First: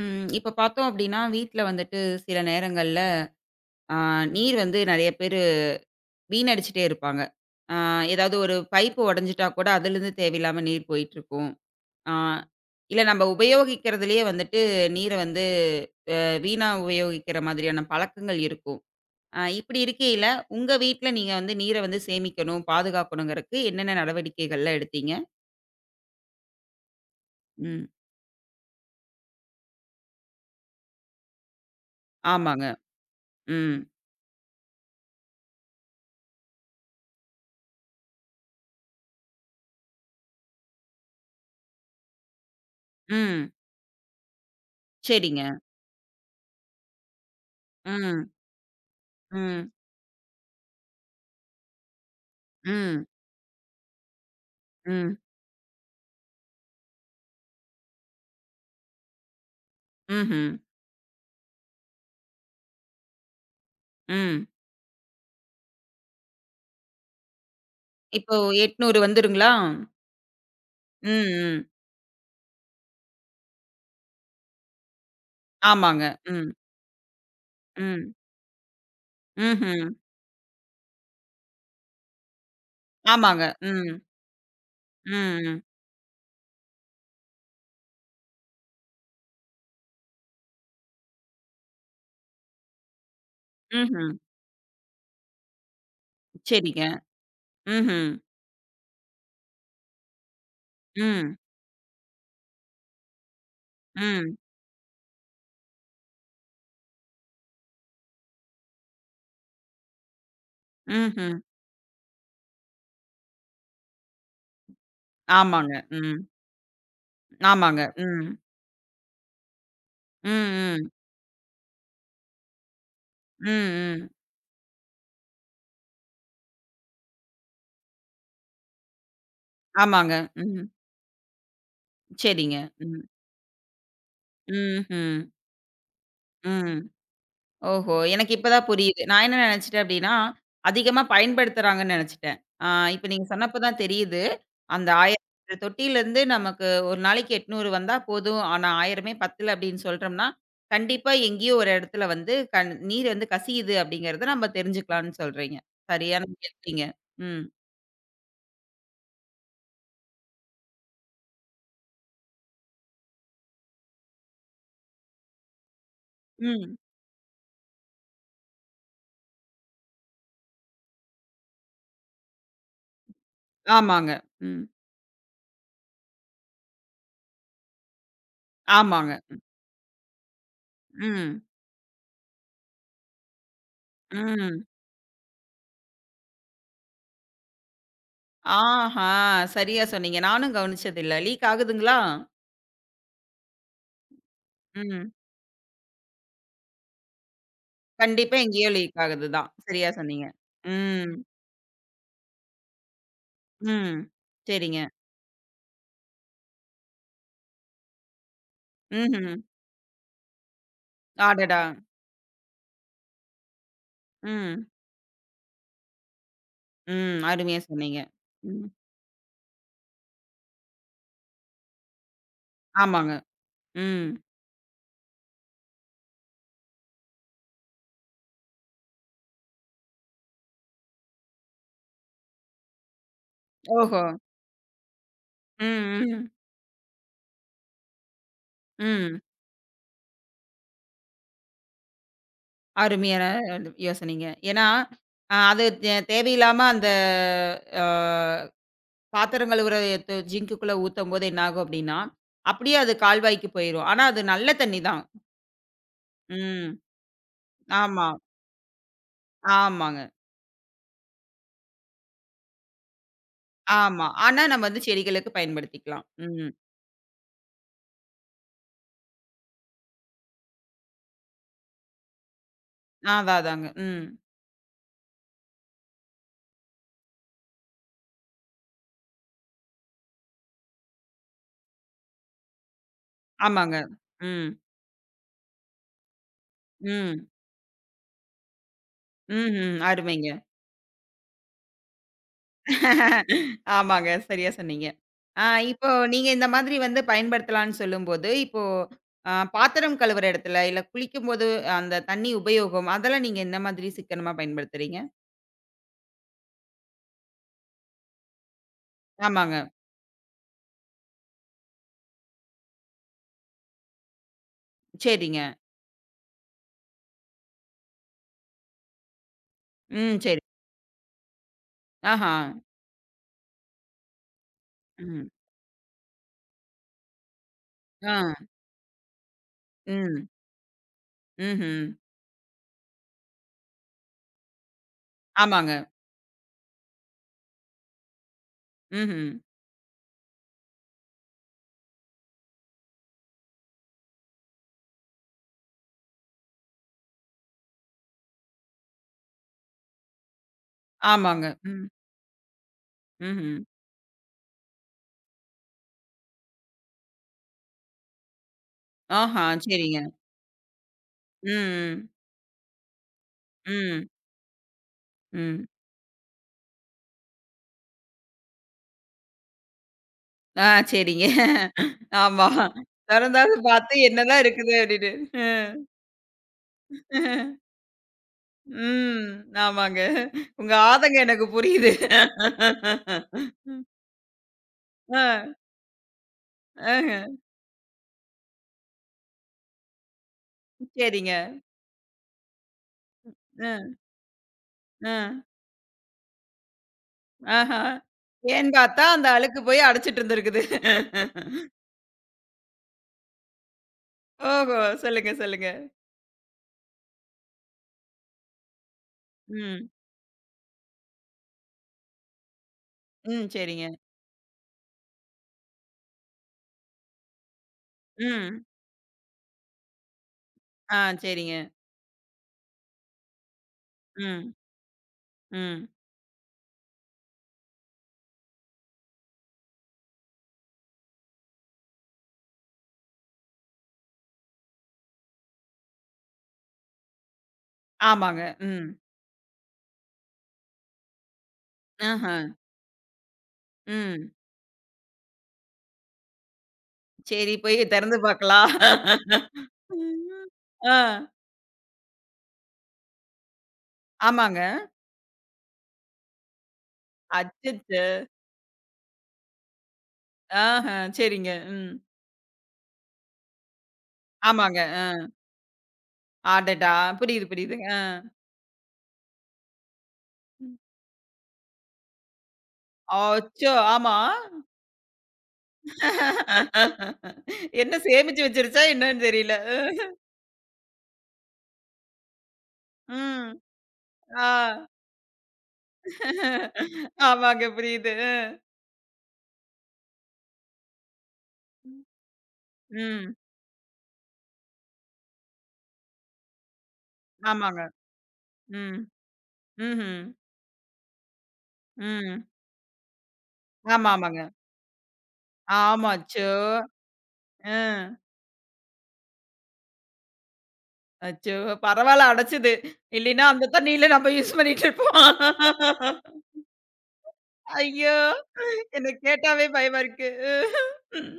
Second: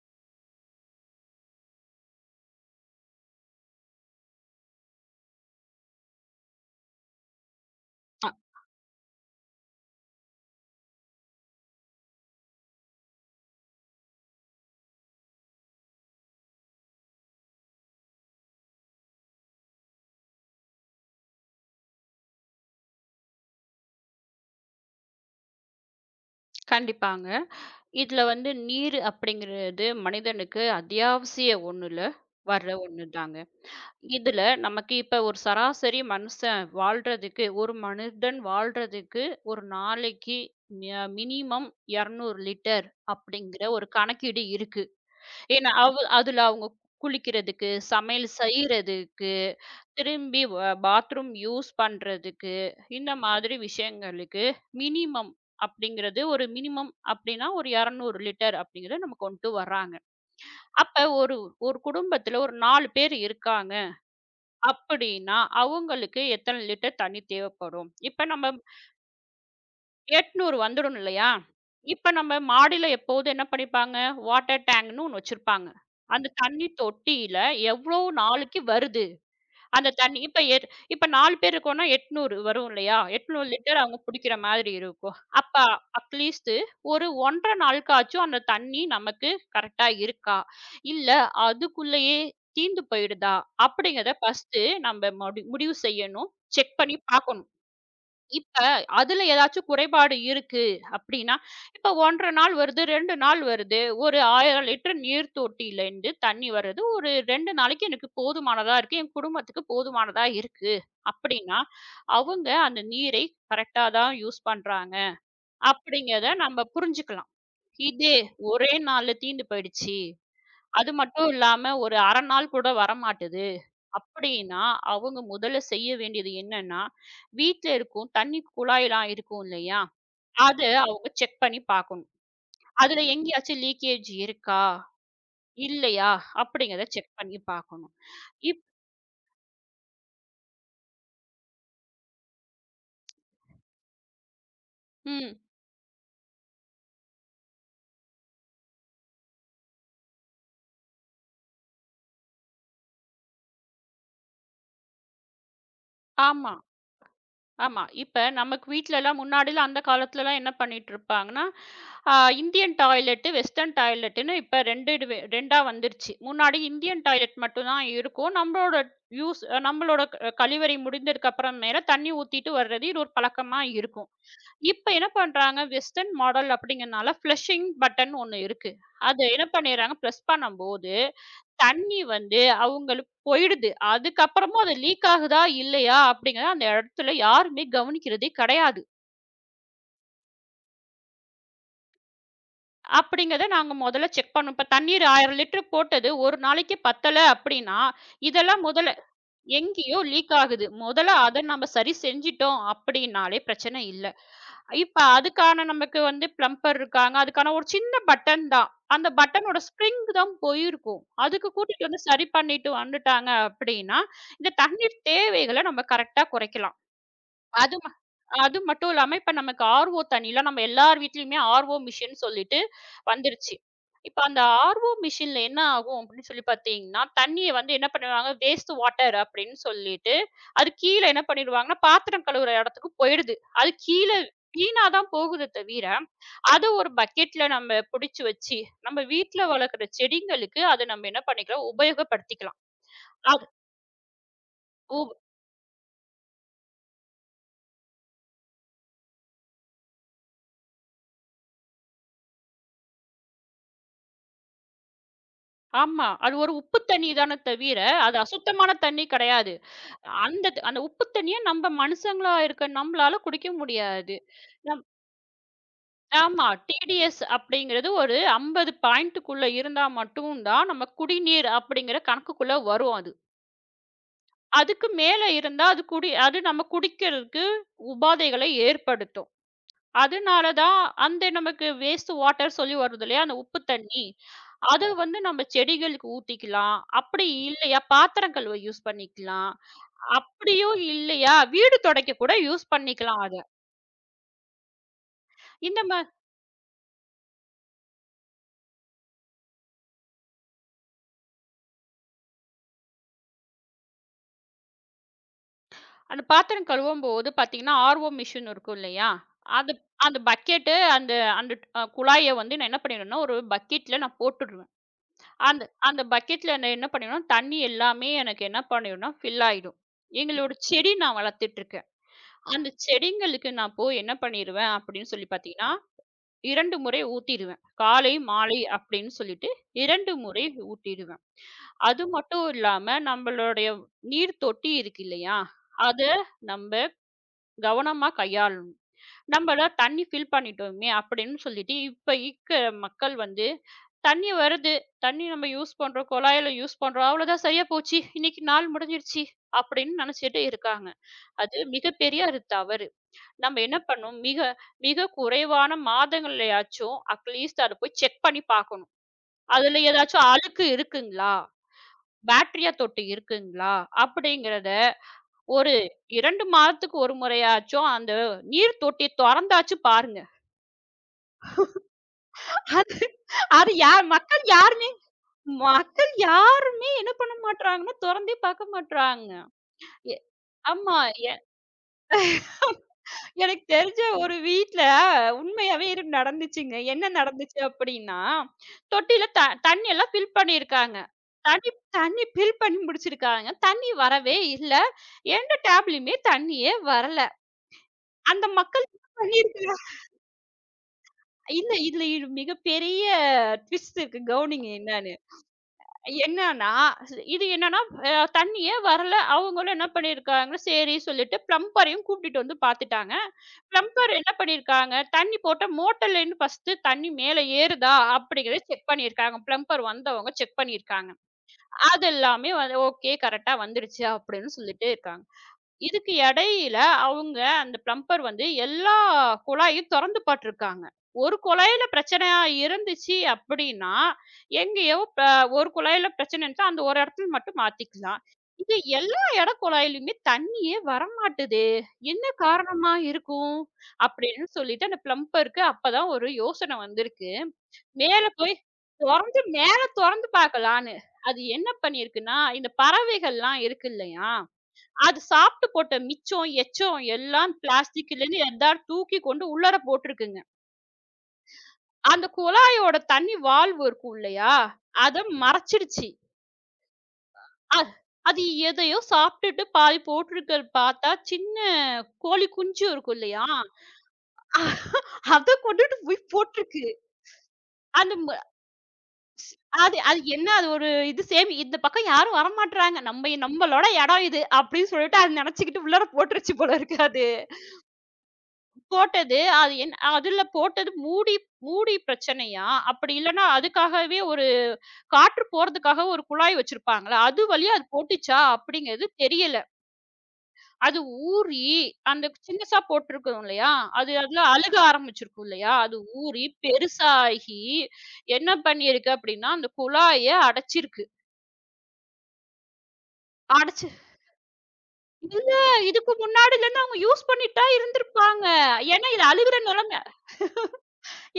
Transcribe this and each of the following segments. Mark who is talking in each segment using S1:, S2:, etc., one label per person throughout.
S1: ம். இப்ப பார்த்தோம் அப்டின்னா, வீட்ல வந்துட்டு சில நேரங்கள்ல அ நீர் வந்து நெறைய பேரு வீணடிச்சுட்டே இருப்பாங்க. அ ஏதாவது ஒரு பைப்பு உடைஞ்சுட்டா கூட அதிலிருந்து தேவையில்லாம நீர் போயிட்டுருக்கும். அ இல்ல நம்ம உபயோகிக்கிறதிலேயே வந்துட்டு நீர வந்து வீணா உபயோகிக்கிற மாதிரியான பழக்கங்கள் இருக்கும். இப்டி இருக்கையில, உங்க வீட்ல நீங்க வந்து நீர வந்து சேமிக்கணும், பாதுகாக்கணுங்கறக்கு என்னென்ன நடவடிக்கைகள்லாம் எடுத்தீங்க?
S2: கண்டிப்பாங்க.
S1: ம்.
S2: இதுல வந்து நீர் அப்படிங்கிறது மனிதனுக்கு அத்தியாவசிய ஒண்ணுல
S1: ஆமாங்க.
S2: வர்ற ஒண்ணுதாங்க.
S1: ம்.
S2: இதுல நமக்கு இப்ப ஒரு சராசரி மனுஷன் வாழ்றதுக்கு, ஒரு மனிதன் வாழ்றதுக்கு ஒரு நாளைக்கு மினிமம் 200 லிட்டர்
S1: ம்.
S2: அப்படிங்கிற ஒரு கணக்கீடு இருக்கு.
S1: சரிங்க.
S2: ஏன்னா அதுல அவங்க குளிக்கிறதுக்கு, சமையல்
S1: ம்.
S2: செய்றதுக்கு,
S1: ம்.
S2: திரும்பி வ பாத்ரூம் யூஸ் பண்றதுக்கு,
S1: ம்.
S2: இந்த மாதிரி விஷயங்களுக்கு
S1: ம்.
S2: மினிமம் அப்படிங்கிறது ஒரு மினிமம் அப்படின்னா ஒரு 200 லிட்டர் அப்படிங்கிறத நம்ம கொண்டு வர்றாங்க.
S1: ம்ஹ்ம்.
S2: அப்ப ஒரு ஒரு குடும்பத்துல ஒரு 4 பேர் இருக்காங்க
S1: ம்.
S2: அப்படின்னா, அவங்களுக்கு எத்தன லிட்டர் தண்ணி தேவைப்படும்? இப்ப
S1: இப்போ
S2: நம்ம
S1: 800 வந்துருங்களா?
S2: 800 வந்துடணும் இல்லையா?
S1: ம், ம்.
S2: இப்ப நம்ம மாடியில எப்போதும் என்ன பண்ணிப்பாங்க, வாட்டர் டேங்க்ன்னு ஒண்ணு வச்சிருப்பாங்க.
S1: ஆமாங்க.
S2: அந்த
S1: ம்,
S2: தண்ணி தொட்டியில எவ்ளோ
S1: ம்.
S2: நாளைக்கு வருது?
S1: ம்ஹ்ம்.
S2: அந்த தண்ணி இப்ப 4 பேர் இருக்கோம்னா 800 வரும் இல்லையா?
S1: ஆமாங்க.
S2: 800 லிட்டர்
S1: ம்,
S2: அவங்க புடிக்கிற மாதிரி இருக்கும். அப்ப
S1: ம்,
S2: அட்லீஸ்ட் ஒரு 1 1/2 நாளுக்காச்சும் அந்த தண்ணி நமக்கு கரெக்ட்டா இருக்கா? இல்ல அதுக்குள்ளேயே தீர்ந்து போயிடுதா?
S1: ம்ஹ்ம்.
S2: அப்படிங்கிறத ஃபர்ஸ்ட்டு நம்ம முடிவு செய்யணும். செக்
S1: சரிங்க.
S2: பண்ணி பார்க்கணும்.
S1: ம்ஹ்ம்.
S2: இப்ப அதுல ஏதாச்சும் குறைபாடு இருக்கு அப்படின்னா,
S1: ம்,
S2: இப்ப 1 1/2 நாள் வருது, 2 நாள் வருது, ஒரு
S1: ம்,
S2: 1000 லிட்டர் நீர் தொட்டியிலேருந்து தண்ணி வருது. ஒரு 2 நாளைக்கு எனக்கு போதுமானதா இருக்கு. என் குடும்பத்துக்கு போதுமானதா இருக்கு
S1: ம்ஹ்ம்.
S2: அப்படின்னா, அவங்க அந்த நீரை கரெக்ட்டா தான் யூஸ் பண்றாங்க
S1: ஆமாங்க. ம்.
S2: அப்படிங்கிறத நம்ம புரிஞ்சுக்கலாம்.
S1: ஆமாங்க.
S2: இதே
S1: ம்,
S2: ஒரே நாள்ல தீர்ந்து போயிடுச்சு.
S1: ம், ம்,
S2: அது மட்டும் இல்லாம ஒரு 1/2 நாள் கூட வரமாட்டுது.
S1: ம், ம்.
S2: அப்படின்னா, அவங்க முதல்ல செய்ய வேண்டியது என்னன்னா, வீட்ல இருக்கும் தண்ணி குழாய்லாம் இருக்கும் இல்லையா?
S1: ஆமாங்க.
S2: அத
S1: ம்.
S2: அவங்க செக் பண்ணி பார்க்கணும்.
S1: சரிங்க.
S2: அதுல
S1: ம்,
S2: எங்கேயாச்சும் லீக்கேஜ் இருக்கா?
S1: ம்ஹ்ம்.
S2: இல்லையா?
S1: ம்.
S2: அப்படிங்கிறத செக் பண்ணி பார்க்கணும்.
S1: ஓஹோ! எனக்கு இப்ப
S2: இப்
S1: தான் புரியுது. நான் என்ன நெனச்சுட்டேன் அப்டின்னா, அதிகமா பயன்படுத்துறாங்கன்னு நெனச்சுட்டேன். ஆ, இப்ப நீங்க சொன்னப்ப தான் தெரியுது. அந்த 1000
S2: ம்.
S1: தொட்டியிலருந்து நமக்கு ஒரு நாளைக்கு 800 வந்தா போதும். ஆனா 1000மே பத்தல அப்டின்னு சொல்ட்டோம்னா, கண்டிப்பா எங்கேயோ ஒரு இடத்துல வந்து நீர் வந்து கசியுது அப்டிங்கிறத நம்ம தெரிஞ்சுக்கலாம்னு சொல்றீங்க. சரியான
S2: ஆமா.
S1: கேட்டீங்க. ம்,
S2: ஆமா. இப்ப நமக்கு வீட்லலாம் முன்னாடிலாம் அந்த காலத்துலலாம் என்ன பண்ணிட்டுருப்பாங்கன்னா, அ இந்தியன் டாய்லெட்டு, வெஸ்டர்ன் டாய்லெட்டுன்னு இப்ப 2 இது வே 2ஆ வந்துருச்சு. முன்னாடி
S1: ம்.
S2: இந்தியன் டாய்லெட் மட்டும் தான் இருக்கும். யூஸ் நம்மளோட கழிவறை முடிந்ததுக்கு அப்புறம் மேல தண்ணீ ஊத்திட்டு வர்றது இது ஒரு பழக்கமா இருக்கும்.
S1: ஆமாங்க. ம்.
S2: இப்ப என்ன பண்றாங்க, வெஸ்டர்ன் மாடல் அப்படிங்கிறனால ஃப்ளஷிங் பட்டன் ஒண்ணு இருக்கு.
S1: ஆமாங்க.
S2: அது என்ன பண்ணிர்றாங்க, பிரஸ் பண்ணும்போது
S1: ம்,
S2: தண்ணி வந்து அவங்களுக்கு போயிடுது. அதுக்கப்புறமும்
S1: ம்.
S2: அது லீக் ஆகுதா? இல்லையா? அப்படிங்கிறத அந்த இடத்துல யாருமே கவனிக்கிறதே கிடையாது.
S1: ஆஹா! சரியா சொன்னீங்க. நானும் கவனிச்சதில்ல. லீக் ஆகுதுங்களா?
S2: அப்படிங்கிறத நாங்க முதல்ல செக் பண்ணோம். இப்ப தண்ணீர்
S1: ம்.
S2: 1000 லிட்டர் போட்டது ஒரு நாளைக்கு பத்தல அப்படின்னா,
S1: கண்டிப்பா
S2: இதெல்லாம்
S1: எங்கேயோ
S2: முதல்ல
S1: லீக் ஆகுது தான். சரியா
S2: எங்கேயோ
S1: சொன்னீங்க.
S2: லீக் ஆகுது. முதல்ல
S1: ம்,
S2: அத நம்ம சரி செஞ்சுட்டோம் அப்படின்னாலே பிரச்சனை
S1: ம்.
S2: இல்ல.
S1: சரிங்க.
S2: இப்ப அதுக்கான நமக்கு வந்து பிளம்பர் இருக்காங்க. அதுக்கான ஒரு சின்ன பட்டன் தான். அந்த
S1: ம்ஹ்ம்.
S2: பட்டனோட ஸ்ப்ரிங் தான் போயிருக்கும். அதுக்கு
S1: அடடா!
S2: கூட்டிட்டு வந்து சரி பண்ணிட்டு வந்துட்டாங்க அப்படின்னா, இந்த
S1: ம்,
S2: தண்ணீர் தேவைகள நம்ம கரெக்ட்டா குறைக்கலாம்.
S1: ம். அருமையா
S2: அது
S1: சொன்னீங்க.
S2: அது
S1: ம்.
S2: மட்டும் இல்லாம, இப்ப நமக்கு ஆர்ஓ தண்ணிலாம் நம்ம எல்லார் வீட்லயுமே ஆர்ஓ மிஷின் சொல்லிட்டு
S1: ஆமாங்க.
S2: வந்துருச்சு.
S1: ம்.
S2: இப்ப அந்த ஆர்ஓ மிஷின்ல என்ன ஆகும் அப்படின்னு சொல்லி பார்த்தீங்கன்னா, தண்ணிய வந்து என்ன பண்ணுவாங்க, வேஸ்ட் வாட்டர் அப்படின்னு சொல்லிட்டு, அது கீழ என்ன பண்ணிடுவாங்கன்னா, பாத்திரம் கழுவுற இடத்துக்கு போயிடுது. அது
S1: ஓஹோ!
S2: கீழ வீணா தான் போகுதே தவிர,
S1: ம், ம்,
S2: அத ஒரு பக்கெட்ல நம்ம புடிச்சு வச்சு, நம்ம
S1: ம்.
S2: வீட்ல வளர்க்குற செடிங்களுக்கு அத நம்ம என்ன பண்ணிக்கலாம், உபயோகப்படுத்திக்கலாம்.
S1: அருமையான
S2: அது
S1: யோசனைங்க. ஏன்னா,
S2: உ
S1: அது தேவையில்லாம அந்த அ பாத்திரம் கழுவுற ஜிங்குக்குள்ள ஊத்தும்போது என்ன ஆகும் அப்டின்னா, அப்படியே அது கால்வாய்க்கு போயிரும். ஆனா அது நல்ல தண்ணி தான்.
S2: ஆமா. அது ஒரு
S1: ம்.
S2: உப்பு தண்ணி தானே தவிர,
S1: ஆமா.
S2: அது அசுத்தமான தண்ணி கிடையாது.
S1: ஆமாங்க.
S2: அந்த உப்பு தண்ணிய நம்ம மனுஷங்களா இருக்க நம்மளால குடிக்க
S1: ஆமா.
S2: முடியாது.
S1: ஆனா நம்ம வந்து
S2: நம்
S1: செடிகளுக்கு பயன்படுத்திக்கலாம்.
S2: ஆமா.
S1: ம்.
S2: டிடிஎஸ் அப்படிங்கிறது ஒரு 50 பாயிண்ட்டுக்குள்ள இருந்தா மட்டும் தான் நம்ம குடிநீர் அப்படிங்கிற கணக்குக்குள்ள வரும் அது.
S1: அதான் அதாங்க. ம்.
S2: அதுக்கு மேல இருந்தா அது நம்ம குடிக்கிறதுக்கு உபாதைகளை ஏற்படுத்தும். அதனால தான் அந்த நமக்கு வேஸ்ட் வாட்டர் சொல்லி வருது இல்லையா? அந்த உப்பு
S1: ஆமாங்க.
S2: தண்ணி.
S1: ம்.
S2: அத வந்து நம்ம செடிகளுக்கு ஊத்திக்கலாம்.
S1: ம்.
S2: அப்படி இல்லையா பாத்திரம் கழுவ யூஸ் பண்ணிக்கலாம்.
S1: ம்ஹ்ம். அருமைங்க.
S2: அப்படியும் இல்லையா, வீடு துடைக்க கூட யூஸ் பண்ணிக்கலாம் அத.
S1: ஆமாங்க. சரியா சொன்னீங்க. ஆ,
S2: இந்த
S1: இப்போ
S2: மா
S1: நீங்க இந்த மாதிரி வந்து பயன்படுத்தலான்னு சொல்லும்போது, இப்போ பாத்திரம் கழுவுற இடத்துல, இல்ல குளிக்கும்போது அந்த தண்ணி உபயோகம், அதெல்லாம் நீங்க என்ன மாதிரி சிக்கனமா பயன்படுத்துறீங்க?
S2: அந்த பாத்திரம் கழுவும்போது பார்த்தீங்கன்னா, ஆர்ஓ மிஷின் இருக்கும் இல்லையா?
S1: ஆமாங்க.
S2: அது அந்த பக்கெட்டு அந்த அந்த அ குழாய வந்து நான் என்ன பண்ணிடுவேன்னா, ஒரு பக்கெட்ல நான் போட்டுருவேன்.
S1: சரிங்க.
S2: அந்த அந்த பக்கெட்ல நான் என்ன பண்ணிடுவேன்னா, தண்ணி எல்லாமே எனக்கு என்ன பண்ணிடும்னா, ஃபில் ஆயிடும்.
S1: ம். சரி.
S2: எங்களோட செடி நான் வளர்த்துட்டுருக்கேன்.
S1: ஆஹா.
S2: அந்த செடிங்களுக்கு நான் போய் என்ன பண்ணிருவேன் அப்படின்னு சொல்லி
S1: ம்.
S2: பார்த்தீங்கன்னா, 2 முறை ஊத்திருவேன். காலை,
S1: ஆ.
S2: மாலை அப்படின்னு சொல்லிட்டு 2
S1: ம்.
S2: முறை ஊத்திருவேன்.
S1: ம்ஹ்ம்.
S2: அது மட்டும் இல்லாம நம்மளுடைய நீர் தொட்டி இருக்கு இல்லையா?
S1: ஆமாங்க.
S2: அத நம்ப கவனமா கையாளணும்.
S1: ம்ஹ்ம்.
S2: நம்பள தண்ணி ஃபில் பண்ணிட்டோமே அப்படின்னு சொல்லிட்டு, இப்ப இருக்கிற மக்கள் வந்து, தண்ணி வருது. தண்ணி நம்ம யூஸ் பண்றோம். குழாயில யூஸ் பண்றோம். அவ்வளோதான் சரியா போச்சு. இன்னைக்கு நாள் முடிஞ்சிருச்சு. அப்படின்னு நெனச்சுட்டு இருக்காங்க.
S1: ஆமாங்க.
S2: அது
S1: ம்.
S2: மிகப்பெரிய ஒரு தவறு.
S1: ம்ஹ்ம்.
S2: நம்ம என்ன பண்ணணும்? மிக மிக குறைவான மாதங்கள்லயாச்சும் அட்லீஸ்ட் அத போய் செக் பண்ணி பார்க்கணும்.
S1: ஆஹா.
S2: அதுல
S1: சரிங்க.
S2: ஏதாச்சும் அழுக்கு இருக்குங்களா?
S1: ம்,
S2: பேட்டரிய தொட்டி இருக்குங்களா?
S1: ம்,
S2: அப்படிங்கிறத
S1: ம்.
S2: ஒரு 2 மாதத்துக்கு ஒரு முறையாச்சும் அந்த நீர் தொட்டிய தொறந்தாச்சு பாருங்க.
S1: ஆ, சரிங்க. ஆமா.
S2: அது
S1: தொறந்தாது
S2: அது
S1: பார்த்து
S2: யார்
S1: என்னதான்
S2: மக்கள்
S1: இருக்குது
S2: யாருமே
S1: அப்படின்னு. அ,
S2: மக்கள் யாருமே என்ன பண்ண
S1: அ,
S2: மாட்றாங்கன்னா, தொறந்தே பார்க்க
S1: ம்.
S2: மாட்றாங்க.
S1: ஆமாங்க.
S2: எ
S1: உங்க
S2: ஆமா.
S1: ஆதங்கம் எனக்கு புரியுது.
S2: எனக்கு தெரிஞ்ச ஒரு வீட்ல
S1: அ,
S2: உண்மையாவே இது நடந்துச்சுங்க. என்ன
S1: ஆஹ.
S2: நடந்துச்சு அப்டின்னா, தொட்டியில தண்ணி எல்லாம் ஃபில் பண்ணியிருக்காங்க.
S1: சரிங்க.
S2: தண்ணி தண்ணி ஃபில் பண்ணி முடிச்சிருக்காங்க. தண்ணி
S1: அ,
S2: வரவே இல்ல.
S1: அ,
S2: 2 டேப்லயுமே தண்ணியே வரல.
S1: ஆஹா.
S2: அந்த
S1: ஏன்னு
S2: மக்கள்
S1: பார்த்தா
S2: என்ன
S1: அந்த அழுக்கு போய்
S2: பண்ணியிருக்கிறாங்க
S1: அடைச்சிட்டு இருந்திருக்குது.
S2: இல்ல இதுல இது மிகப்பெரிய ட்விஸ்ட் இருக்கு. கவனிங்க
S1: ஓஹோ!
S2: என்னன்னு.
S1: சொல்லுங்க, சொல்லுங்க.
S2: என்னன்னா, இது என்னன்னா அ தண்ணியே வரல. அவங்களும் என்ன
S1: ம்,
S2: பண்ணியிருக்காங்க, சரி சொல்லிட்டு பிளம்பரையும் கூட்டிட்டு வந்து பார்த்துட்டாங்க.
S1: ம். சரிங்க.
S2: பிளம்பர் என்ன பண்ணியிருக்காங்க, தண்ணி போட்ட மோட்டர்லேருந்து ஃபர்ஸ்ட்டு தண்ணி மேல ஏறுதா
S1: ம்.
S2: அப்படிங்கிறத செக் பண்ணியிருக்காங்க. பிளம்பர் வந்தவங்க செக்
S1: ஆ,
S2: பண்ணியிருக்காங்க.
S1: சரிங்க.
S2: அது எல்லாமே வந்து ஓகே கரெக்ட்டா வந்துருச்சு அப்படின்னு
S1: ம்,
S2: சொல்லிட்டே இருக்காங்க.
S1: ம்.
S2: இதுக்கு இடையில அவங்க அந்த பிளம்பர் வந்து எல்லா குழாயும் தொறந்து போட்டுருக்காங்க. ஒரு குழாயில பிரச்சனையா இருந்துச்சு அப்படின்னா, எங்கேயோ ப ஒரு குழாயில பிரச்சனை இருந்துச்சுனா, அந்த ஒரு இடத்துல மட்டும் மாத்திக்கலாம்.
S1: ஆமாங்க.
S2: இது
S1: ம்.
S2: எல்லா இட குழாயிலயுமே தண்ணியே வரமாட்டுதே! என்ன
S1: ஆஹ.
S2: காரணமா இருக்கும்?
S1: ம்.
S2: அப்படின்னு சொல்லிட்டு அந்த பிளம்பருக்கு அப்பதான் ஒரு யோசனை வந்திருக்கு.
S1: சரி, போய் திறந்து
S2: மேல போய்
S1: பார்க்கலாம்.
S2: மேல தொறந்து
S1: ம். ஆ,
S2: பார்க்கலான்னு. அது என்ன பண்ணியிருக்குன்னா, இந்த பறவைகள்லாம் இருக்கு இல்லையா?
S1: ஆமாங்க.
S2: அது சாப்பிட்டு போட்ட மிச்சம், எச்சம் எல்லாம்
S1: அச்சச்சோ!
S2: பிளாஸ்டிக்லருந்து எல்லாரும் தூக்கி கொண்டு உள்ளார போட்டிருக்குங்க.
S1: ஆஹ, சரிங்க. ம்.
S2: அந்த குழாயோட தண்ணி வால்வு இருக்கும் இல்லையா?
S1: ஆமாங்க.
S2: அத மறைச்சிடுச்சு.
S1: அடடா! புரியுது, புரியுதுங்க.
S2: அது
S1: ஆ.
S2: அது எதையோ சாப்பிட்டுட்டு பாதி போட்டிருக்கறது பார்த்தா, சின்ன கோழி குஞ்சு இருக்கும் இல்லையா?
S1: அச்சோ! ஆமா.
S2: அத கொண்டுட்டு போய் போட்டிருக்கு.
S1: என்ன
S2: அந்த ம
S1: சேமிச்சு வச்சிருச்சா என்னன்னு தெரியல.
S2: அது அது என்ன அது ஒரு இது சேமி இந்த பக்கம் யாரும் வரமாட்றாங்க.
S1: ம்.
S2: நம்மளோட இடம் இது
S1: ஆ.
S2: அப்படின்னு சொல்லிட்டு அது நினைச்சுக்கிட்டு உள்ளார போட்டுருச்சு போல இருக்கு அது.
S1: ஆமாங்க, புரியுது.
S2: போட்டது அது என் அதுல போட்டது மூடி மூடி பிரச்சனையா? அப்படி
S1: ம்.
S2: இல்லன்னா அதுக்காகவே ஒரு காற்று போறதுக்காக ஒரு குழாய் வச்சிருப்பாங்கல்ல, அது வழியா
S1: ஆமாங்க.
S2: அது போட்டுச்சா?
S1: ம்.
S2: அப்படிங்கிறது தெரியல.
S1: ம்ஹ்ம்.
S2: அது ஊறி அந்த
S1: ம்.
S2: சின்னசா போட்டிருக்கோம் இல்லையா?
S1: ஆமா,
S2: அது
S1: ஆமாங்க.
S2: அதுல அழுக ஆரம்பிச்சிருக்கும் இல்லையா? அது
S1: ஆமா. அச்சோ!
S2: ஊறி பெருசாகி
S1: அ.
S2: என்ன பண்ணியிருக்கு அப்படின்னா, அந்த குழாய அடைச்சிருக்கு.
S1: அச்சோ! பரவால்ல அடைச்சது. இல்லைன்னா, அந்த
S2: அடைச்சு
S1: தண்ணீல நம்ம யூஸ் பண்ணிட்டு இருப்போம்.
S2: இல்ல இதுக்கு முன்னாடிலருந்து அவங்க யூஸ் பண்ணிட்டு தான்
S1: ஐயோ!
S2: இருந்திருப்பாங்க. ஏன்னா
S1: எனக்கு
S2: இது அழுகுற
S1: கேட்டாவே பயமா
S2: நிலைமை
S1: இருக்கு.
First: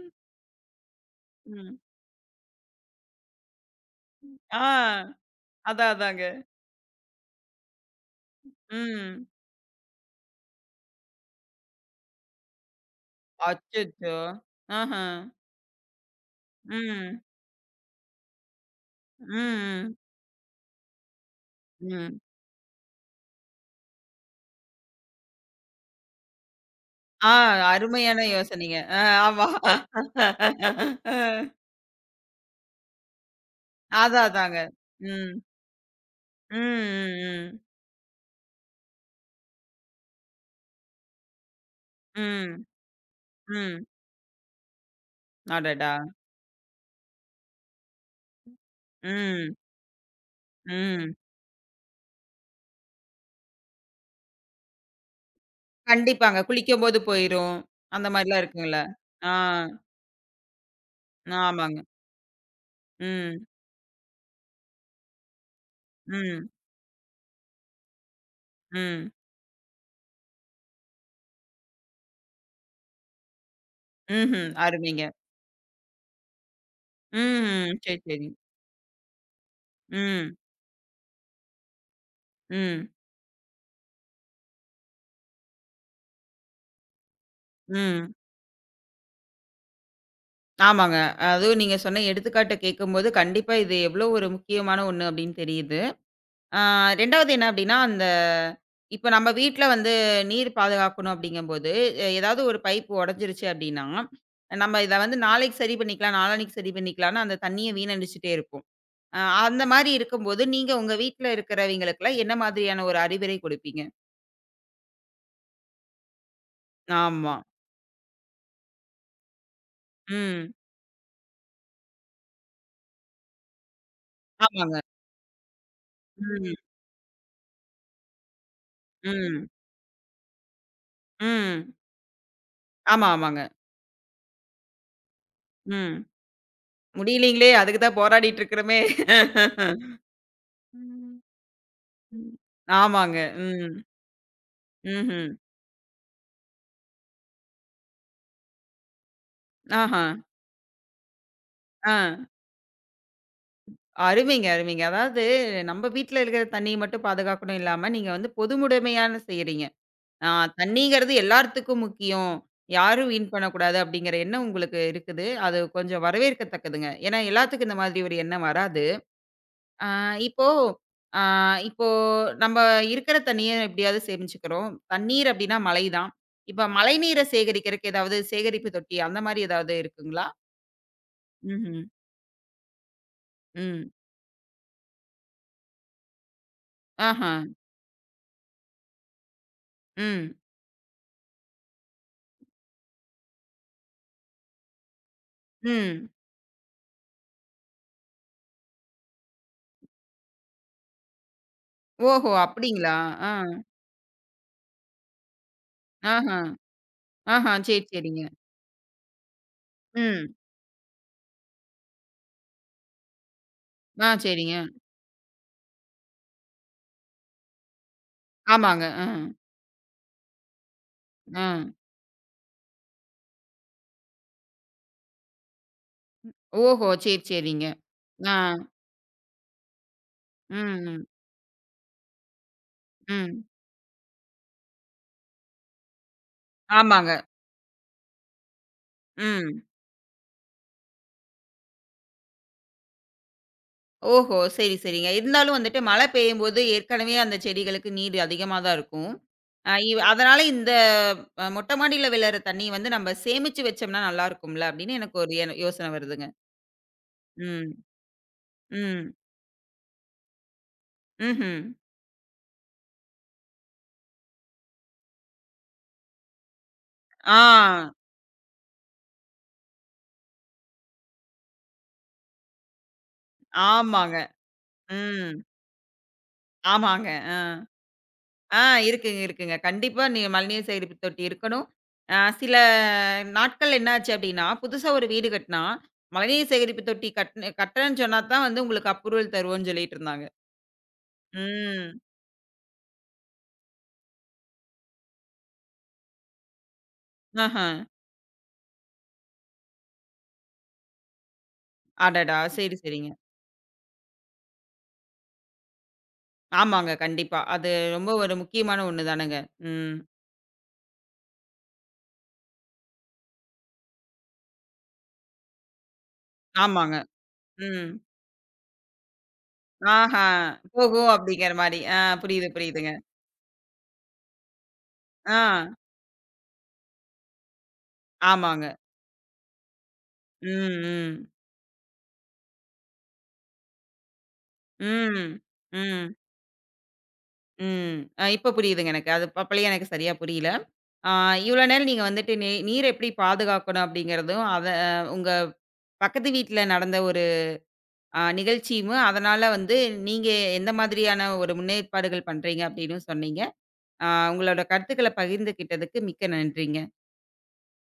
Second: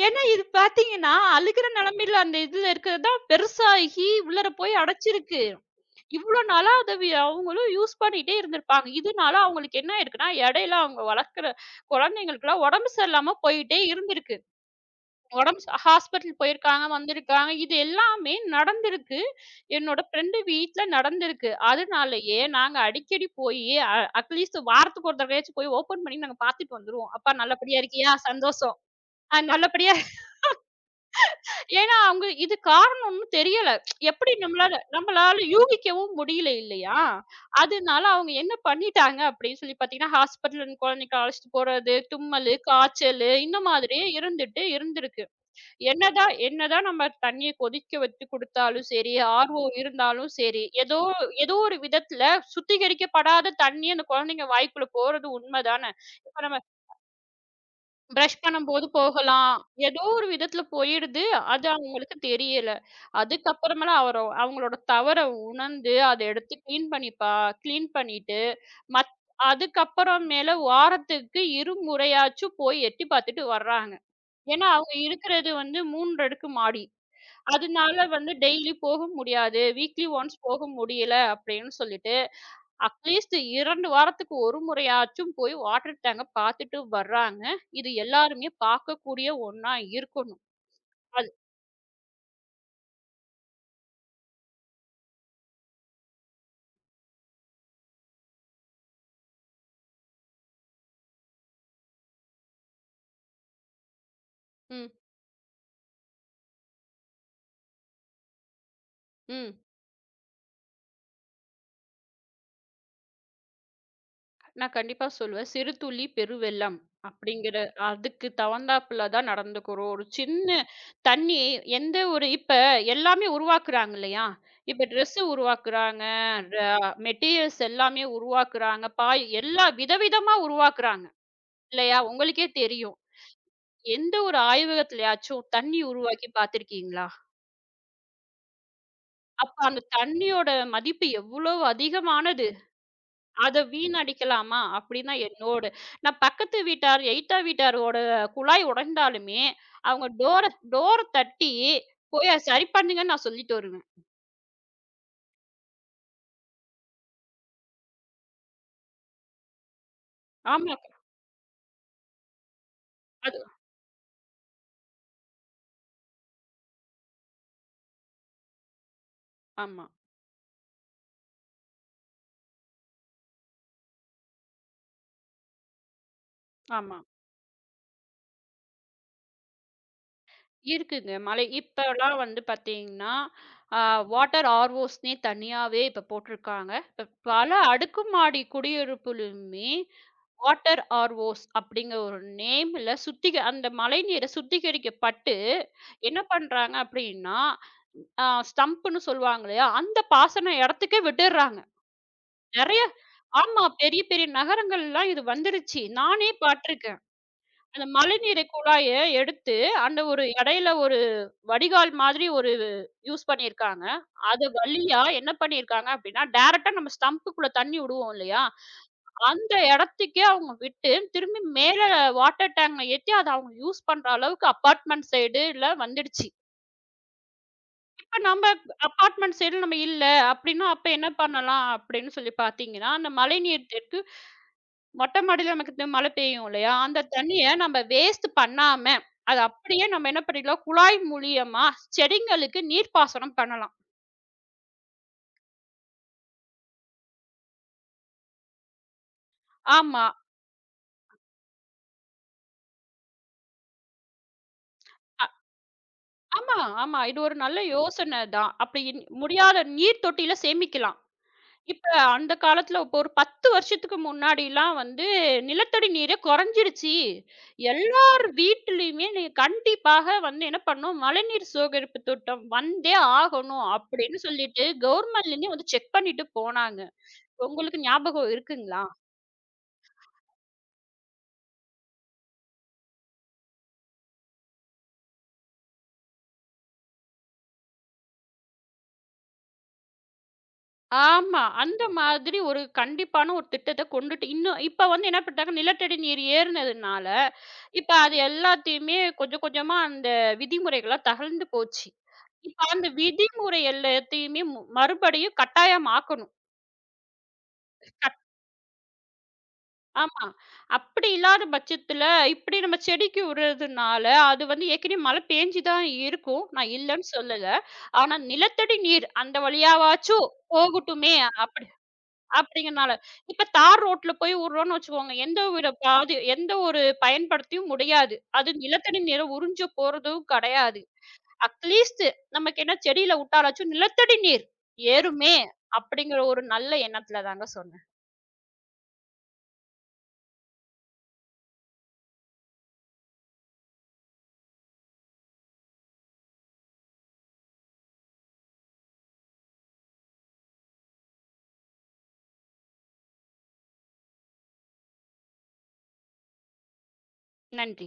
S2: ஏன்னா, இது பார்த்தீங்கன்னா, அழுகுற
S1: ம்.
S2: நிலைமையில அந்த இதுல இருக்கிறது தான் பெருசாகி உள்ளார போய்
S1: ஆ.
S2: அடைச்சிருக்கு.
S1: அதான், அதாங்க.
S2: இவ்ளோ நாளா அத அவங்களும் யூஸ் பண்ணிட்டே இருந்திருப்பாங்க.
S1: ம்.
S2: இதனால அவங்களுக்கு என்ன ஆயிருக்குன்னா, இடையில அவங்க வளர்க்குற குழந்தைங்களுக்கெல்லாம் உடம்பு சரியில்லாம போயிட்டே
S1: அச்சச்சோ!
S2: இருந்திருக்கு.
S1: ஆஹா.
S2: உடம்பு ச ஹாஸ்பிட்டல் போயிருக்காங்க,
S1: ம்.
S2: வந்திருக்காங்க. இது எல்லாமே நடந்திருக்கு.
S1: ம்.
S2: என்னோட ஃப்ரெண்டு வீட்ல நடந்திருக்கு.
S1: ம்.
S2: அதனாலயே நாங்க அடிக்கடி போயி அ அட்லீஸ்ட் வாரத்துக்கு ஒரு தடவையாச்சும் போய் ஓப்பன் பண்ணி நாங்க பார்த்துட்டு வந்துருவோம்.
S1: ஆ,
S2: "அப்பா நல்லபடியா இருக்கியா?
S1: அருமையான
S2: சந்தோஷம்.
S1: யோசனைங்க. ஆமா.
S2: நல்லபடியா
S1: அ
S2: ஏன்னா, அவங்க இது காரணம்னு தெரியல.
S1: அதான்,
S2: எப்படி
S1: அதாங்க.
S2: நம்மளால
S1: ம்.
S2: நம்மளால யூகிக்கவும் முடியல
S1: ம்,
S2: இல்லையா?
S1: ம், ம்.
S2: அதனால அவங்க என்ன பண்ணிட்டாங்க அப்படின்னு சொல்லி பார்த்தீங்கன்னா, ஹாஸ்பிட்டல் குழந்தைக்கு அழைச்சிட்டு போறது,
S1: ம்.
S2: தும்மலு, காய்ச்சலு இந்த
S1: ம்.
S2: மாதிரியே இருந்துட்டு இருந்திருக்கு.
S1: அடடா!
S2: என்னதான் என்னதான் நம்ம தண்ணீய கொதிக்க வச்சு குடுத்தாலும் சரி,
S1: ம்.
S2: ஆர்வோ இருந்தாலும் சரி, ஏதோ
S1: ம்.
S2: ஏதோ ஒரு விதத்துல சுத்திகரிக்கப்படாத தண்ணி அந்த குழந்தைங்க வாய்க்குள்ள போறது உண்ம தான. இப்ப
S1: கண்டிப்பாங்க.
S2: நம்ம
S1: குளிக்கும்போது போயிரும். அந்த மாரிலாம்
S2: பிரஷ்
S1: இருக்குங்களா?
S2: பண்ணும்போது
S1: ஆ,
S2: போகலாம். ஏதோ ஒரு விதத்துல போயிடுது. அது
S1: ஆமாங்க.
S2: அவங்களுக்கு தெரியல.
S1: ம்,
S2: அதுக்கப்புறமேல அவரோ அவங்களோட தவற உணர்ந்து, அத
S1: ம்,
S2: எடுத்து கிளீன் பண்ணிட்டு,
S1: ம்,
S2: மத் அதுக்கப்புறமேல வாரத்துக்கு இருமுறையாச்சும் போய் எட்டி பார்த்துட்டு வர்றாங்க.
S1: ம்ஹ்ம்.
S2: ஏன்னா, அவங்க
S1: அருமைங்க.
S2: இருக்கிறது வந்து 3 அடுக்கு மாடி.
S1: ம். சரி,
S2: அதனால
S1: சரி.
S2: வந்து டெய்லி போக முடியாது. வீக்லி
S1: ம்,
S2: ஒன்ஸ் போக முடியல அப்படின்னு சொல்லிட்டு,
S1: ம்,
S2: அட்லீஸ்ட் 2 வாரத்துக்கு ஒரு முறையாச்சும் போய் வாட்டர் டேங்க பார்த்துட்டு வர்றாங்க. இது
S1: ம்.
S2: எல்லாருமே பார்க்கக்கூடிய ஒண்ணா இருக்கணும்.
S1: ஆமாங்க.
S2: அது
S1: அதுவும் நீங்க சொன்ன எடுத்துக்காட்ட கேட்கும்போது, கண்டிப்பா இது எவ்ளோ ஒரு முக்கியமான ஒண்ணு அப்படின்னு தெரியுது. ஆ, 2வது என்ன அப்படின்னா, அந்த இப்ப நம்ம வீட்ல வந்து நீர் பாதுகாக்கணும் அப்படிங்கும்போது, ஏதாவது ஒரு பைப் உடைஞ்சிருச்சு அப்படின்னா, நம்ம
S2: ம்,
S1: இத வந்து நாளைக்கு சரி பண்ணிக்கலாம், நாளான்னைக்கு சரி பண்ணிக்கலாம்ன்னு அந்த தண்ணீய வீணடிச்சுட்டே இருப்போம்.
S2: ம்.
S1: அந்த மாரி இருக்கும்போது, நீங்க உங்க வீட்ல இருக்கிறவைங்களுக்கெல்லாம் என்ன மாதிரியான ஒரு அறிவுரை குடுப்பீங்க?
S2: நான் கண்டிப்பா சொல்லுவேன். "சிறுதுளி பெருவெள்ளம்"
S1: ஆமா.
S2: அப்படிங்கிற அதுக்கு தகுந்தாப்புல தான் நடந்துக்கிறோம். ஒரு
S1: ம்.
S2: சின்ன தண்ணி எந்த ஒரு இப்ப எல்லாமே உருவாக்குறாங்க இல்லையா?
S1: ஆமாங்க.
S2: இப்ப ட்ரெஸ் உருவாக்குறாங்க,
S1: ம்.
S2: ர மெட்டீரியல்ஸ் எல்லாமே உருவாக்குறாங்க, பாய்
S1: ம்.
S2: எல்லா விதவிதமா உருவாக்குறாங்க
S1: ம்.
S2: இல்லையா? உங்களுக்கே தெரியும்.
S1: ஆமா, ஆமாங்க.
S2: எந்த ஒரு ஆய்வகத்திலயாச்சும் தண்ணி
S1: ம்.
S2: உருவாக்கி பார்த்திருக்கீங்களா?
S1: முடியலீங்களே! அதுக்கு தான் போராடிட்டு இருக்கிறோமே!
S2: அப்ப அந்த தண்ணியோட மதிப்பு
S1: ம்.
S2: எவ்வளவு
S1: ம்.
S2: அதிகமானது.
S1: ஆமாங்க.
S2: அத
S1: ம்.
S2: வீணடிக்கலாமா? அப்டின்னா
S1: ம்ஹ்ம்.
S2: நான் பக்கத்து வீட்டார், எய்த்தா வீட்டாரோட குழாய் உடைந்தாலுமே,
S1: ஆஹா.
S2: அவங்க டோர டோர தட்டி,
S1: ஆ.
S2: போய் அத சரி பண்ணுங்கன்னு நான் சொல்லிட்டு வருவேன்.
S1: அருமைங்க, அருமைங்க. அதாவது நம்ம வீட்ல இருக்கிற தண்ணிய மட்டும் பாதுகாக்கணும் இல்லாம, நீங்க வந்து பொதுமுடைமையான செய்றீங்க. ஆ,
S2: ஆமா.
S1: தண்ணீங்கிறது எல்லாத்துக்கும் முக்கியம். யாரும் வீண்
S2: அது
S1: பண்ணக்கூடாது அப்படிங்கிற எண்ணம் உங்களுக்கு இருக்குது. அது கொஞ்சம் வரவேற்கத்தக்கதுங்க. ஏன்னா எல்லாத்துக்கும் இந்த மாதிரி ஒரு எண்ணம் வராது.
S2: ஆமா,
S1: ஆ இப்போ ஆ இப்போ நம்ம இருக்கிற தண்ணிய எப்படியாவது சேமிச்சுக்கிறோம். தண்ணீர் அப்படின்னா மழை தான். இப்ப
S2: ஆமா.
S1: மழைநீர சேகரிக்கிறக்கு ஏதாவது சேகரிப்பு தொட்டி அந்த மாரி ஏதாவது இருக்குங்களா?
S2: இருக்குங்க. மழை
S1: ம்ஹ்ம்.
S2: இப்பலாம் வந்து பார்த்தீங்கன்னா, அ
S1: ம்.
S2: வாட்டர் ஆர்ஓஸ்ன்னே தனியாவே இப்ப போட்டுருக்காங்க. இப்ப
S1: ஆஹா.
S2: பல அடுக்குமாடி குடியிருப்புலயுமே
S1: ம்.
S2: வாட்டர் ஆர்ஓஸ் அப்படிங்கிற ஒரு நேம்ல சுத்திக அந்த மழைநீரை சுத்திகரிக்கப்பட்டு
S1: ம்.
S2: என்ன பண்றாங்க அப்படின்னா, ஸ்டம்ப்ன்னு சொல்லுவாங்க இல்லையா? அந்த பாசன இடத்துக்கே விட்டுர்றாங்க.
S1: ஓஹோ!
S2: நெறைய
S1: அப்படிங்களா? ஆ.
S2: ஆமா. பெரிய பெரிய நகரங்கள்லாம் இது வந்துருச்சு. நானே
S1: ஆஹா.
S2: பார்த்துருக்கேன்.
S1: ஆஹா.
S2: அந்த
S1: சரி, சரிங்க.
S2: மழைநீரை குழாய எடுத்து அந்த ஒரு
S1: ம்.
S2: இடையில ஒரு வடிகால் மாதிரி ஒரு யூஸ் பண்ணியிருக்காங்க.
S1: ஆ,
S2: அது
S1: சரிங்க.
S2: வழியா என்ன பண்ணியிருக்காங்க அப்டின்னா, டைரக்ட்டா நம்ம ஸ்டம்புக்குள்ள தண்ணி விடுவோம் இல்லையா?
S1: ஆமாங்க. அ.
S2: அந்த இடத்துக்கே அவங்க விட்டு, திரும்பி
S1: ஆ.
S2: மேல வாட்டர் டேங்க்ல ஏத்தி அத அவங்க யூஸ் பண்ற அளவுக்கு அபார்ட்மெண்ட் சைடுல வந்துடுச்சு.
S1: ஓஹோ! சரி, சரிங்க.
S2: இப்ப
S1: ஆ.
S2: நம்ம அபார்ட்மெண்ட் சைடுல நம்ம இல்ல அப்டின்னா, அப்ப
S1: ம்,
S2: என்ன பண்ணலாம் அப்டின்னு சொல்லி பார்த்தீங்கன்னா, அந்த
S1: ம்.
S2: மழைநீர் தெற்கு மொட்டை மாடியில நமக்கு இந்த மழை பெய்யும் இல்லையா? அந்த
S1: ஆமாங்க.
S2: தண்ணிய நம்ம வேஸ்ட் பண்ணாம, அத
S1: ம்.
S2: அப்படியே நம்ம என்ன பண்ணிடலாம், குழாய் மூலியமா செடிங்களுக்கு நீர்ப்பாசனம் பண்ணலாம்.
S1: ஓஹோ! சரி, சரிங்க. இருந்தாலும் வந்துட்டு மழை பெய்யும்போது ஏற்கனவே அந்த செடிகளுக்கு நீர் அதிகமா தான் இருக்கும். அ இவ்
S2: ஆமா.
S1: அதனால இந்த மொட்டை மாடியில விழுற தண்ணிய வந்து நம்ம சேமிச்சு வச்சோம்னா நல்லா இருக்கும்ல அப்படின்னு எனக்கு ஒரு என் யோசனை வருதுங்க.
S2: ஆமா, ஆமா. இது ஒரு நல்ல
S1: ம்,
S2: யோசனை தான். அப்படி இன்-
S1: ம்,
S2: முடியாத நீர் தொட்டியில சேமிக்கலாம்.
S1: ம்ஹ்ம்.
S2: இப்ப அந்த காலத்துல இப்போ ஒரு 10 வருஷத்துக்கு முன்னாடிலாம் வந்து நிலத்தடி நீரே குறைஞ்சிருச்சு.
S1: ஆ,
S2: எல்லார் வீட்டிலயுமே நீ கண்டிப்பாக வந்து என்ன பண்ணணும், மழைநீர் சேகரிப்பு திட்டம் வந்தே ஆகணும்
S1: ஆமாங்க.
S2: அப்படின்னு சொல்லிட்டு
S1: ம்.
S2: கவர்மெண்ட்லேருந்து வந்து செக் பண்ணிட்டு போனாங்க.
S1: ஆமாங்க. ஆ.
S2: உங்களுக்கு ஞாபகம்
S1: ஆ,
S2: இருக்குங்களா?
S1: இருக்குங்க, இருக்குங்க. கண்டிப்பா நீ மழைநீர் சேகரிப்பு தொட்டி இருக்கணும். சில நாட்கள் என்னாச்சு அப்டின்னா, புதுசா ஒரு வீடு கட்னா, மழைநீர் சேகரிப்பு தொட்டி கட்டுறேன்னு சொன்னா தான் வந்து உங்களுக்கு அப்ரூவல் தருவோம்னு சொல்லிட்டுருந்தாங்க.
S2: ஆமா. அந்த
S1: ம்.
S2: மாதிரி ஒரு கண்டிப்பான ஒரு திட்டத்த கொண்டுட்டு இன்னும் இப்ப வந்து என்ன பண்ணிட்டாங்க, நிலத்தடி நீர் ஏறுனதுனால,
S1: ஆஹ.
S2: இப்ப அது எல்லாத்தையுமே கொஞ்சம் கொஞ்சமா அந்த விதிமுறைகள்லாம் தகர்ந்து போச்சு.
S1: அடடா!
S2: இப்ப
S1: சரி,
S2: அந்த
S1: சரிங்க.
S2: விதிமுறை எல்லாத்தையுமே மறுபடியும் கட்டாயமாக்கணும்.
S1: ஆமாங்க, கண்டிப்பா. அது ரொம்ப
S2: கட்
S1: ஒரு முக்கியமான ஒண்ணு தானங்க. ம்.
S2: ஆமா. அப்படி இல்லாத பட்சத்துல, இப்படி நம்ம செடிக்கு விடுறதுனால, அது வந்து ஏற்கனவே மழை பேஞ்சு தான் இருக்கும். நான்
S1: ஆமாங்க.
S2: இல்லன்னு சொல்லல.
S1: ம்.
S2: ஆனா நிலத்தடி நீர் அந்த
S1: ஆஹா.
S2: வழியாவாச்சும்
S1: போகும்
S2: போகட்டுமே!
S1: அப்டிங்கிற
S2: அப்படி
S1: மாரி. ஆ, புரியுது, புரியுதுங்க.
S2: அப்படிங்கிறனால. இப்ப தார் ரோட்ல போய் விடுறோம்னு வச்சுக்கோங்க,
S1: ஆ.
S2: எந்த வித பாதி எந்த ஒரு பயன்படுத்தியும் முடியாது. அது
S1: ஆமாங்க.
S2: நிலத்தடி நீர உறிஞ்சு போறதும்
S1: ம்.
S2: கிடையாது.
S1: ம்.
S2: அட்லீஸ்ட் நமக்கு என்ன செடியில விட்டாலாச்சும் நிலத்தடி நீர்
S1: ம்.
S2: ஏறுமே!
S1: ம்.
S2: அப்படிங்கிற ஒரு நல்ல எண்ணத்துல தாங்க சொன்னேன்.
S1: ம். இப்ப புரியுதுங்க எனக்கு. அது அப்பலயே எனக்கு சரியா புரியல. ஆ, இவ்வளோ நேரம் நீங்க வந்துட்டு நீர் எப்படி பாதுகாக்கணும் அப்படிங்கிறதும், அத உங்க பக்கத்து வீட்ல நடந்த ஒரு நிகழ்ச்சியும், அதனால வந்து நீங்க எந்த மாதிரியான ஒரு முன்னேற்பாடுகள் பண்றீங்க அப்படின்னு சொன்னீங்க. ஆ, உங்களோட கருத்துக்கள பகிர்ந்துகிட்டதுக்கு மிக்க நன்றிங்க.
S2: நன்றி.